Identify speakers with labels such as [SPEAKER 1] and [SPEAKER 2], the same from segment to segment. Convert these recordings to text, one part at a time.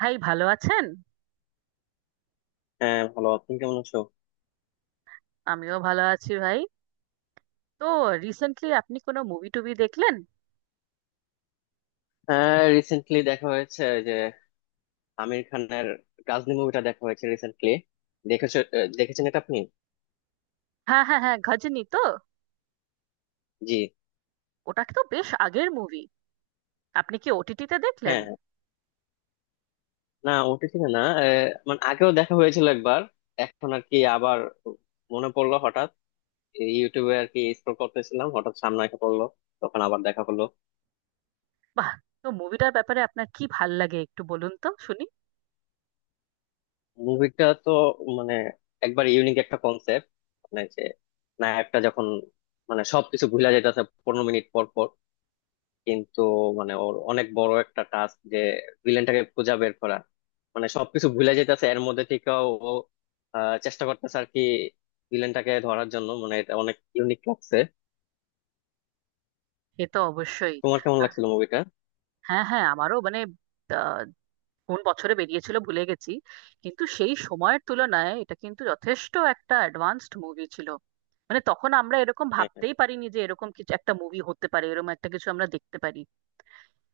[SPEAKER 1] ভাই ভালো আছেন?
[SPEAKER 2] হ্যাঁ, ভালো। আপনি কেমন আছো?
[SPEAKER 1] আমিও ভালো আছি ভাই। তো রিসেন্টলি আপনি কোনো মুভি টুভি দেখলেন?
[SPEAKER 2] হ্যাঁ, রিসেন্টলি দেখা হয়েছে ওই যে আমির খানের গাজনি মুভিটা দেখা হয়েছে রিসেন্টলি। দেখেছো দেখেছেন এটা আপনি?
[SPEAKER 1] হ্যাঁ হ্যাঁ হ্যাঁ, গজনী তো?
[SPEAKER 2] জি।
[SPEAKER 1] ওটা তো বেশ আগের মুভি। আপনি কি ওটিটিতে দেখলেন?
[SPEAKER 2] হ্যাঁ, না ওটিটিতে না, মানে আগেও দেখা হয়েছিল একবার, এখন আর কি আবার মনে পড়লো হঠাৎ, এই ইউটিউবে আর কি স্ক্রল করতেছিলাম, হঠাৎ সামনে এসে পড়লো, তখন আবার দেখা হলো।
[SPEAKER 1] বাহ। তো মুভিটার ব্যাপারে আপনার কি ভাল লাগে একটু বলুন তো শুনি।
[SPEAKER 2] মুভিটা তো মানে একবার ইউনিক একটা কনসেপ্ট, মানে যে নায়কটা যখন মানে সবকিছু ভুলা যাইতেছে 15 মিনিট পর পর, কিন্তু মানে ওর অনেক বড় একটা টাস্ক যে ভিলেনটাকে খুঁজে বের করা, মানে সবকিছু ভুলে যেতেছে এর মধ্যে থেকেও ও চেষ্টা করতেছে আর কি ভিলেনটাকে ধরার জন্য, মানে এটা অনেক ইউনিক লাগছে।
[SPEAKER 1] এ তো অবশ্যই।
[SPEAKER 2] তোমার কেমন
[SPEAKER 1] আহ,
[SPEAKER 2] লাগছিল মুভিটা?
[SPEAKER 1] হ্যাঁ হ্যাঁ, আমারও মানে আহ, কোন বছরে বেরিয়েছিল ভুলে গেছি, কিন্তু সেই সময়ের তুলনায় এটা কিন্তু যথেষ্ট একটা অ্যাডভান্সড মুভি ছিল। মানে তখন আমরা এরকম
[SPEAKER 2] হ্যাঁ।
[SPEAKER 1] ভাবতেই পারিনি যে এরকম কিছু একটা মুভি হতে পারে, এরকম একটা কিছু আমরা দেখতে পারি।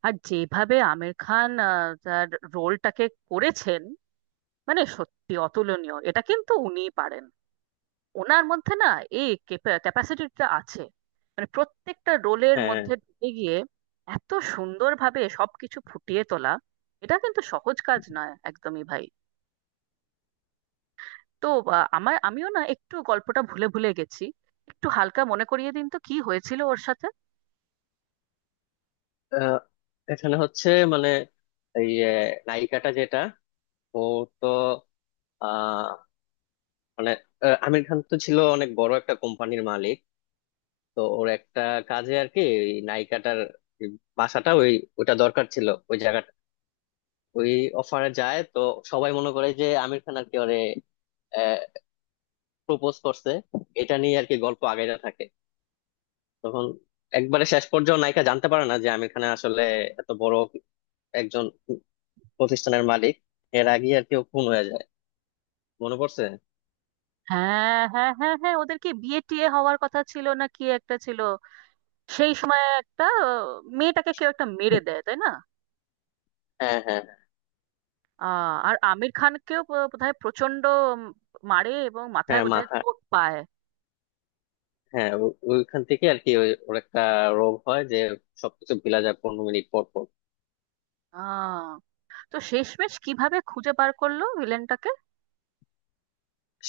[SPEAKER 1] আর যেভাবে আমির খান তার রোলটাকে করেছেন, মানে সত্যি অতুলনীয়। এটা কিন্তু উনিই পারেন, ওনার মধ্যে না এই ক্যাপাসিটিটা আছে। মানে প্রত্যেকটা রোলের
[SPEAKER 2] হ্যাঁ।
[SPEAKER 1] মধ্যে ঢুকে গিয়ে এত সুন্দরভাবে সবকিছু ফুটিয়ে তোলা, এটা কিন্তু সহজ কাজ নয় একদমই ভাই। তো আহ, আমার আমিও না একটু গল্পটা ভুলে ভুলে গেছি, একটু হালকা মনে করিয়ে দিন তো কি হয়েছিল ওর সাথে।
[SPEAKER 2] আহ, এখানে হচ্ছে মানে এই যে নায়িকাটা যেটা, ও তো আহ মানে, আমির খান তো ছিল অনেক বড় একটা কোম্পানির মালিক, তো ওর একটা কাজে আর কি এই নায়িকাটার বাসাটা ওই ওটা দরকার ছিল, ওই জায়গাটা ওই অফারে যায়, তো সবাই মনে করে যে আমির খান আর কি ওরে প্রপোজ করছে। এটা নিয়ে আর কি গল্প আগাইতে থাকে, তখন একবারে শেষ পর্যন্ত নায়িকা জানতে পারে না যে আমির খান আসলে এত বড় একজন প্রতিষ্ঠানের মালিক। এর আগে আর কি ও খুন হয়ে যায়। মনে পড়ছে।
[SPEAKER 1] হ্যাঁ হ্যাঁ হ্যাঁ হ্যাঁ, ওদের কি বিয়ে টিয়ে হওয়ার কথা ছিল না কি একটা ছিল? সেই সময় একটা মেয়েটাকে কেউ একটা মেরে দেয় তাই না?
[SPEAKER 2] হ্যাঁ, হ্যাঁ,
[SPEAKER 1] আর আমির খানকেও বোধহয় প্রচন্ড মারে এবং মাথায়
[SPEAKER 2] হ্যাঁ
[SPEAKER 1] বোধহয়
[SPEAKER 2] মাথা,
[SPEAKER 1] চোট পায়।
[SPEAKER 2] হ্যাঁ ওইখান থেকে আর কি ওর একটা রোগ হয় যে সবকিছু ভুলা যায় 15 মিনিট পর পর।
[SPEAKER 1] আহ, তো শেষমেশ কিভাবে খুঁজে বার করলো ভিলেনটাকে?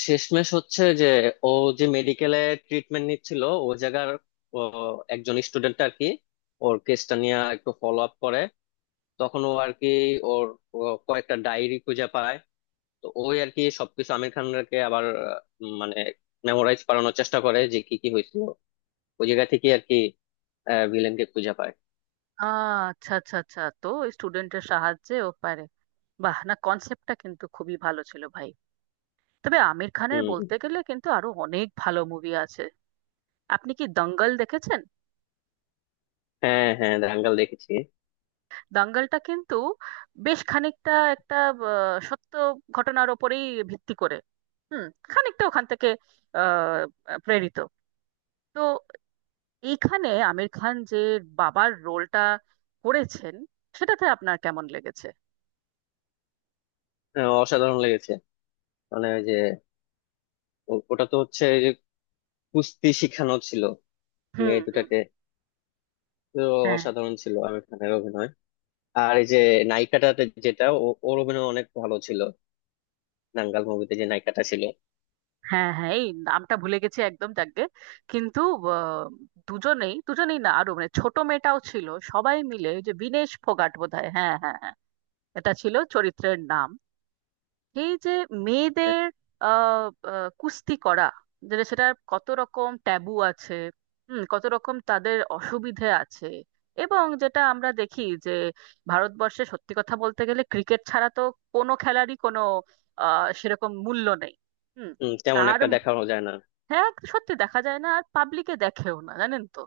[SPEAKER 2] শেষমেশ হচ্ছে যে ও যে মেডিকেলে ট্রিটমেন্ট নিচ্ছিল, ও জায়গার ও একজন স্টুডেন্ট আর কি ওর কেসটা নিয়ে একটু ফলো আপ করে, তখন ও আর কি ওর ও কয়েকটা ডায়েরি খুঁজে পায়। তো ওই আর কি সবকিছু আমির খানকে আবার মানে মেমোরাইজ করানোর চেষ্টা করে যে কি কি হয়েছিল, ওই জায়গা থেকে আর কি ভিলেনকে খুঁজে পায়।
[SPEAKER 1] আচ্ছা আচ্ছা আচ্ছা, তো স্টুডেন্টের সাহায্যে ও পারে। বাহ, না কনসেপ্টটা কিন্তু খুবই ভালো ছিল ভাই। তবে আমির খানের
[SPEAKER 2] হম।
[SPEAKER 1] বলতে গেলে কিন্তু আরো অনেক ভালো মুভি আছে। আপনি কি দঙ্গল দেখেছেন?
[SPEAKER 2] হ্যাঁ, হ্যাঁ, দাঙ্গাল দেখেছি।
[SPEAKER 1] দাঙ্গলটা কিন্তু বেশ খানিকটা একটা সত্য ঘটনার ওপরেই ভিত্তি করে, হুম, খানিকটা ওখান থেকে প্রেরিত। তো এইখানে আমির খান যে বাবার রোলটা করেছেন, সেটাতে আপনার কেমন লেগেছে?
[SPEAKER 2] হ্যাঁ, অসাধারণ লেগেছে, মানে ওই যে ওটা তো হচ্ছে যে কুস্তি শিখানো ছিল
[SPEAKER 1] হুম
[SPEAKER 2] মেয়ে
[SPEAKER 1] হুম।
[SPEAKER 2] দুটাকে, তো
[SPEAKER 1] হ্যাঁ
[SPEAKER 2] অসাধারণ ছিল আমির খানের অভিনয়। আর এই যে নায়িকাটাতে যেটা ওর অভিনয় অনেক ভালো ছিল দাঙ্গাল মুভিতে যে নায়িকাটা ছিল।
[SPEAKER 1] হ্যাঁ হ্যাঁ, এই নামটা ভুলে গেছি একদম, যাকগে। কিন্তু আহ, দুজনেই দুজনেই না আরো মানে ছোট মেয়েটাও ছিল, সবাই মিলে। ওই যে বিনেশ ফোগাট বোধহয়, হ্যাঁ হ্যাঁ হ্যাঁ, এটা ছিল চরিত্রের নাম। এই যে মেয়েদের আহ আহ, কুস্তি করা যেটা, সেটা কত রকম ট্যাবু আছে, হুম, কত রকম তাদের অসুবিধে আছে। এবং যেটা আমরা দেখি যে ভারতবর্ষে সত্যি কথা বলতে গেলে ক্রিকেট ছাড়া তো কোনো খেলারই কোনো আহ সেরকম মূল্য নেই। হুম।
[SPEAKER 2] হম, তেমন
[SPEAKER 1] আর
[SPEAKER 2] একটা দেখানো যায় না।
[SPEAKER 1] হ্যাঁ, সত্যি দেখা যায় না, আর পাবলিকে দেখেও না, জানেন তো।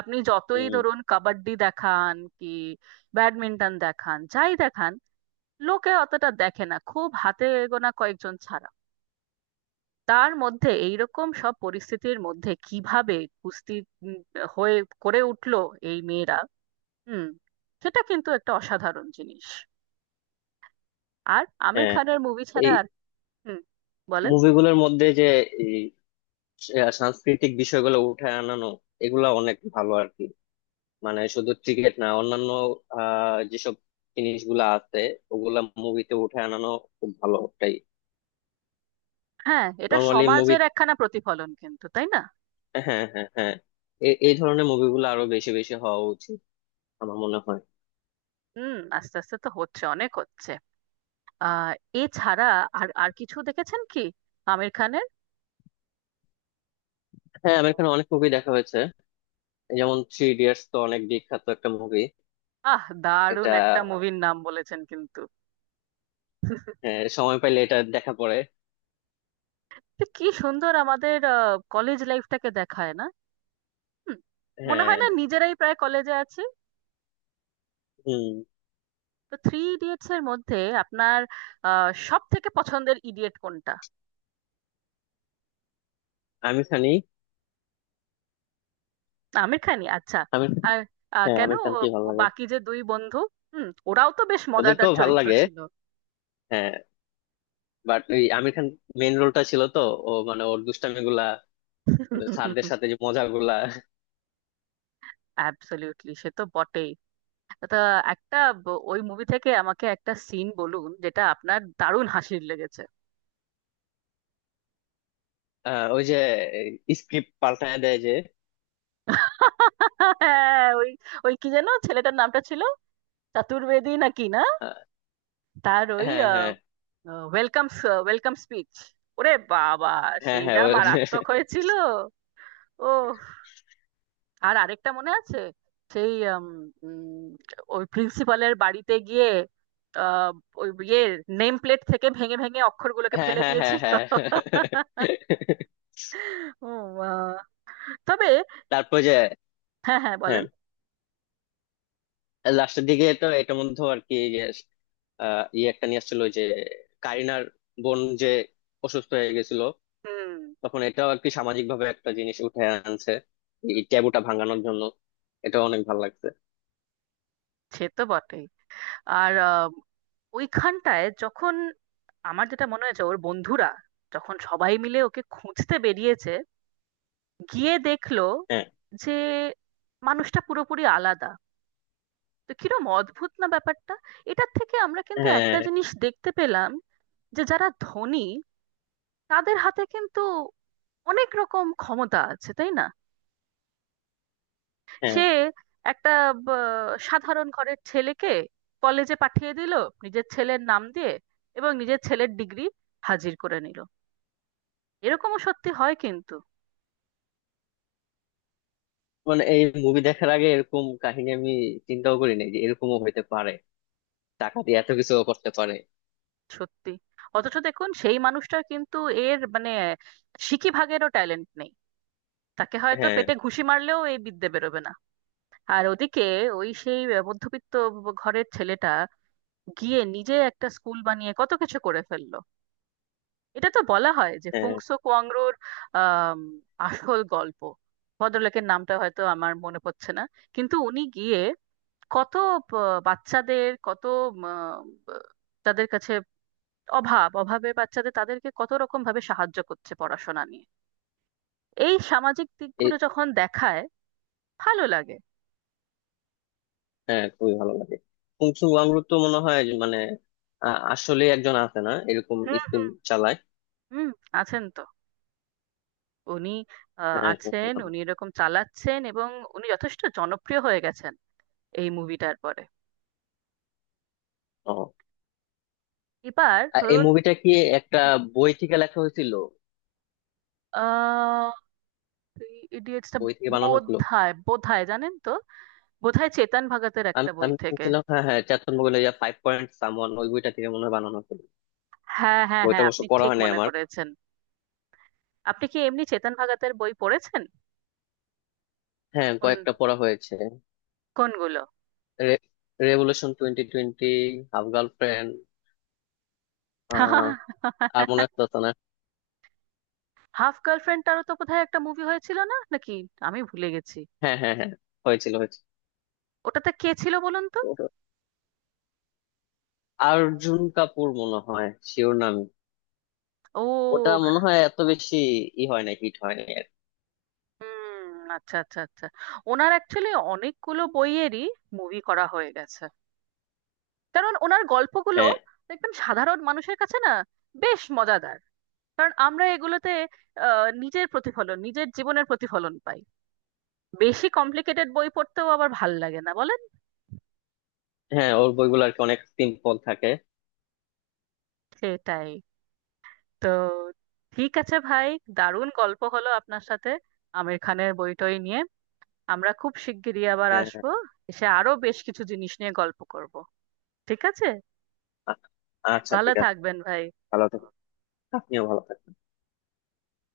[SPEAKER 1] আপনি যতই
[SPEAKER 2] হম।
[SPEAKER 1] ধরুন কাবাডি দেখান কি ব্যাডমিন্টন দেখান, যাই দেখান, লোকে অতটা দেখে না, খুব হাতে গোনা কয়েকজন ছাড়া। তার মধ্যে এইরকম সব পরিস্থিতির মধ্যে কিভাবে কুস্তি উম, হয়ে করে উঠলো এই মেয়েরা, হুম, সেটা কিন্তু একটা অসাধারণ জিনিস। আর আমির
[SPEAKER 2] হ্যাঁ,
[SPEAKER 1] খানের মুভি ছাড়া
[SPEAKER 2] এই
[SPEAKER 1] আর, হুম, বলেন।
[SPEAKER 2] মুভিগুলোর মধ্যে যে এই সাংস্কৃতিক বিষয়গুলো উঠে আনানো এগুলা অনেক ভালো আর কি, মানে শুধু ক্রিকেট না, অন্যান্য যেসব জিনিসগুলো আছে ওগুলা মুভিতে উঠে আনানো খুব ভালো। তাই
[SPEAKER 1] হ্যাঁ, এটা
[SPEAKER 2] নর্মালি মুভি,
[SPEAKER 1] সমাজের একখানা প্রতিফলন কিন্তু, তাই না?
[SPEAKER 2] হ্যাঁ, হ্যাঁ, হ্যাঁ এই এই ধরনের মুভিগুলো আরো বেশি বেশি হওয়া উচিত আমার মনে হয়।
[SPEAKER 1] হুম, আস্তে আস্তে তো হচ্ছে, অনেক হচ্ছে। আহ, এছাড়া আর আর কিছু দেখেছেন কি আমির খানের?
[SPEAKER 2] হ্যাঁ, আমার এখানে অনেক মুভি দেখা হয়েছে, যেমন 3 Idiots তো অনেক বিখ্যাত একটা মুভি।
[SPEAKER 1] আহ, দারুণ
[SPEAKER 2] এটা
[SPEAKER 1] একটা মুভির নাম বলেছেন কিন্তু।
[SPEAKER 2] হ্যাঁ, সময় পাইলে এটা দেখা পড়ে।
[SPEAKER 1] তো কি সুন্দর আমাদের কলেজ লাইফটাকে দেখায় না, হুম, মনে হয়
[SPEAKER 2] হ্যাঁ।
[SPEAKER 1] না নিজেরাই প্রায় কলেজে আছি।
[SPEAKER 2] হুম।
[SPEAKER 1] তো থ্রি ইডিয়টস এর মধ্যে আপনার সব থেকে পছন্দের ইডিয়েট কোনটা?
[SPEAKER 2] আমির খানই।
[SPEAKER 1] আমির খানই? আচ্ছা।
[SPEAKER 2] আমির,
[SPEAKER 1] আর
[SPEAKER 2] হ্যাঁ
[SPEAKER 1] কেন?
[SPEAKER 2] আমির খানকেই ভালো
[SPEAKER 1] ও
[SPEAKER 2] লাগে।
[SPEAKER 1] বাকি যে দুই বন্ধু, হুম, ওরাও তো বেশ মজাদার
[SPEAKER 2] ওদেরকেও ভালো
[SPEAKER 1] চরিত্র
[SPEAKER 2] লাগে,
[SPEAKER 1] ছিল।
[SPEAKER 2] হ্যাঁ, বাট ওই আমির খান মেইন রোলটা ছিল তো, ও মানে ওর দুষ্টামি গুলা, স্যারদের সাথে যে মজা গুলা।
[SPEAKER 1] অ্যাবসলিউটলি, সে তো বটেই। তো একটা ওই মুভি থেকে আমাকে একটা সিন বলুন যেটা আপনার দারুণ হাসির লেগেছে।
[SPEAKER 2] ওই যে স্ক্রিপ্ট পাল্টায় দেয় যে।
[SPEAKER 1] হ্যাঁ, ওই ওই কি যেন ছেলেটার নামটা ছিল, চতুর্বেদী নাকি না?
[SPEAKER 2] আহ,
[SPEAKER 1] তার ওই
[SPEAKER 2] হ্যাঁ, হ্যাঁ,
[SPEAKER 1] ওয়েলকাম, ওয়েলকাম স্পিচ, ওরে বাবা,
[SPEAKER 2] হ্যাঁ,
[SPEAKER 1] সেই
[SPEAKER 2] হ্যাঁ
[SPEAKER 1] যা
[SPEAKER 2] ওই,
[SPEAKER 1] মারাত্মক হয়েছিল। ও, আর আরেকটা মনে আছে সেই উম, উম, ওই প্রিন্সিপালের বাড়িতে গিয়ে আহ, ওই ইয়ে নেম প্লেট থেকে ভেঙে ভেঙে অক্ষরগুলোকে
[SPEAKER 2] হ্যাঁ,
[SPEAKER 1] ফেলে
[SPEAKER 2] হ্যাঁ, হ্যাঁ,
[SPEAKER 1] দিয়েছিল।
[SPEAKER 2] হ্যাঁ, হ্যাঁ, হ্যাঁ, হ্যাঁ, হ্যাঁ, হ্যাঁ, হ্যাঁ।
[SPEAKER 1] ও মা! তবে,
[SPEAKER 2] তারপর যে,
[SPEAKER 1] হ্যাঁ হ্যাঁ, বলেন।
[SPEAKER 2] হ্যাঁ লাস্টের দিকে তো এটার মধ্যে আর কি যে, ইয়ে একটা নিয়ে আসছিল ওই যে কারিনার বোন যে অসুস্থ হয়ে গেছিল,
[SPEAKER 1] হুম,
[SPEAKER 2] তখন এটাও আর কি সামাজিক ভাবে একটা জিনিস উঠে আনছে এই ট্যাবুটা ভাঙানোর জন্য, এটা অনেক ভালো লাগছে।
[SPEAKER 1] সে তো বটেই। আর ওইখানটায় যখন, আমার যেটা মনে হয়েছে, ওর বন্ধুরা যখন সবাই মিলে ওকে খুঁজতে বেরিয়েছে, গিয়ে দেখলো
[SPEAKER 2] হ্যাঁ,
[SPEAKER 1] যে মানুষটা পুরোপুরি আলাদা। তো কিরম অদ্ভুত না ব্যাপারটা! এটার থেকে আমরা কিন্তু
[SPEAKER 2] হ্যাঁ,
[SPEAKER 1] একটা জিনিস দেখতে পেলাম, যে যারা ধনী তাদের হাতে কিন্তু অনেক রকম ক্ষমতা আছে, তাই না?
[SPEAKER 2] হ্যাঁ
[SPEAKER 1] সে একটা সাধারণ ঘরের ছেলেকে কলেজে পাঠিয়ে দিল নিজের ছেলের নাম দিয়ে, এবং নিজের ছেলের ডিগ্রি হাজির করে নিল। এরকমও সত্যি হয় কিন্তু।
[SPEAKER 2] মানে এই মুভি দেখার আগে এরকম কাহিনী আমি চিন্তাও করি নাই যে এরকমও হইতে পারে, টাকা দিয়ে এত কিছু করতে পারে।
[SPEAKER 1] সত্যি, অথচ দেখুন সেই মানুষটার কিন্তু এর মানে সিকি ভাগেরও ট্যালেন্ট নেই, তাকে হয়তো
[SPEAKER 2] হ্যাঁ,
[SPEAKER 1] পেটে ঘুষি মারলেও এই বিদ্যে বেরোবে না। আর ওদিকে ওই সেই মধ্যবিত্ত ঘরের ছেলেটা গিয়ে নিজে একটা স্কুল বানিয়ে কত কিছু করে ফেললো। এটা তো বলা হয় যে
[SPEAKER 2] হ্যাঁ
[SPEAKER 1] ফুংসো কোয়াংরোর আম, আসল গল্প। ভদ্রলোকের নামটা হয়তো আমার মনে পড়ছে না, কিন্তু উনি গিয়ে কত বাচ্চাদের, কত উম, তাদের কাছে অভাব, অভাবের বাচ্চাদের, তাদেরকে কত রকম ভাবে সাহায্য করছে পড়াশোনা নিয়ে। এই সামাজিক দিকগুলো
[SPEAKER 2] এই,
[SPEAKER 1] যখন দেখায় ভালো লাগে।
[SPEAKER 2] হ্যাঁ খুবই ভালো লাগে। কুংসু ওয়াংরুক তো মনে হয় যে মানে আ- আসলে একজন আছে না এরকম,
[SPEAKER 1] হুম
[SPEAKER 2] স্কুল চালায়।
[SPEAKER 1] হুম, আছেন তো উনি।
[SPEAKER 2] হ্যাঁ,
[SPEAKER 1] আছেন,
[SPEAKER 2] শুনছিলাম।
[SPEAKER 1] উনি এরকম চালাচ্ছেন, এবং উনি যথেষ্ট জনপ্রিয় হয়ে গেছেন এই মুভিটার পরে।
[SPEAKER 2] ও,
[SPEAKER 1] এবার
[SPEAKER 2] আর এই
[SPEAKER 1] ধরুন,
[SPEAKER 2] মুভিটা কি একটা
[SPEAKER 1] হুম,
[SPEAKER 2] বই থেকে লেখা হয়েছিল,
[SPEAKER 1] আহ, ইডিয়েটসটা
[SPEAKER 2] বই থেকে বানানো
[SPEAKER 1] বোধ
[SPEAKER 2] হয়েছিল?
[SPEAKER 1] হয়, জানেন তো, বোধ হয় চেতন ভগতের
[SPEAKER 2] আমি
[SPEAKER 1] একটা বই
[SPEAKER 2] আমি
[SPEAKER 1] থেকে।
[SPEAKER 2] শুনছিলাম, হ্যাঁ হ্যাঁ চেতন ভগতের Five Point Someone ওই বইটা থেকে মনে হয় বানানো হয়েছিল।
[SPEAKER 1] হ্যাঁ হ্যাঁ
[SPEAKER 2] বইটা
[SPEAKER 1] হ্যাঁ,
[SPEAKER 2] অবশ্য
[SPEAKER 1] আপনি
[SPEAKER 2] পড়া
[SPEAKER 1] ঠিক
[SPEAKER 2] হয় নাই
[SPEAKER 1] মনে
[SPEAKER 2] আমার।
[SPEAKER 1] করেছেন। আপনি কি এমনি চেতন ভগতের বই পড়েছেন?
[SPEAKER 2] হ্যাঁ,
[SPEAKER 1] কোন
[SPEAKER 2] কয়েকটা পড়া হয়েছে।
[SPEAKER 1] কোনগুলো?
[SPEAKER 2] Revolution 2020, Half Girlfriend, আহ আর মনে আসতেছে না।
[SPEAKER 1] হাফ গার্লফ্রেন্ড, তারও তো বোধহয় একটা মুভি হয়েছিল না নাকি? আমি ভুলে গেছি।
[SPEAKER 2] হ্যাঁ, হ্যাঁ, হ্যাঁ, হয়েছিল হয়েছিল
[SPEAKER 1] ওটাতে কে ছিল বলুন তো?
[SPEAKER 2] ও- অর্জুন কাপুর মনে হয়, শিওর নাম। ওটা
[SPEAKER 1] ও,
[SPEAKER 2] মনে হয় এত বেশি ই হয় না, হিট হয় না।
[SPEAKER 1] হুম, আচ্ছা আচ্ছা আচ্ছা। ওনার অ্যাকচুয়ালি অনেকগুলো বইয়েরই মুভি করা হয়ে গেছে, কারণ ওনার গল্পগুলো
[SPEAKER 2] হ্যাঁ,
[SPEAKER 1] দেখবেন সাধারণ মানুষের কাছে না বেশ মজাদার, কারণ আমরা এগুলোতে নিজের প্রতিফলন, নিজের জীবনের প্রতিফলন পাই। বেশি কমপ্লিকেটেড বই পড়তেও আবার ভাল লাগে না, বলেন।
[SPEAKER 2] হ্যাঁ ওর বইগুলো আর কি অনেক সিম্পল থাকে।
[SPEAKER 1] সেটাই। তো ঠিক আছে ভাই, দারুণ গল্প হলো আপনার সাথে আমির খানের বইটই নিয়ে। আমরা খুব শিগগিরই আবার
[SPEAKER 2] হ্যাঁ,
[SPEAKER 1] আসবো, এসে আরো বেশ কিছু জিনিস নিয়ে গল্প করব। ঠিক আছে,
[SPEAKER 2] আ- আচ্ছা
[SPEAKER 1] ভালো
[SPEAKER 2] ঠিক আছে।
[SPEAKER 1] থাকবেন ভাই।
[SPEAKER 2] ভালো থাকুন, আপনিও ভালো থাকুন।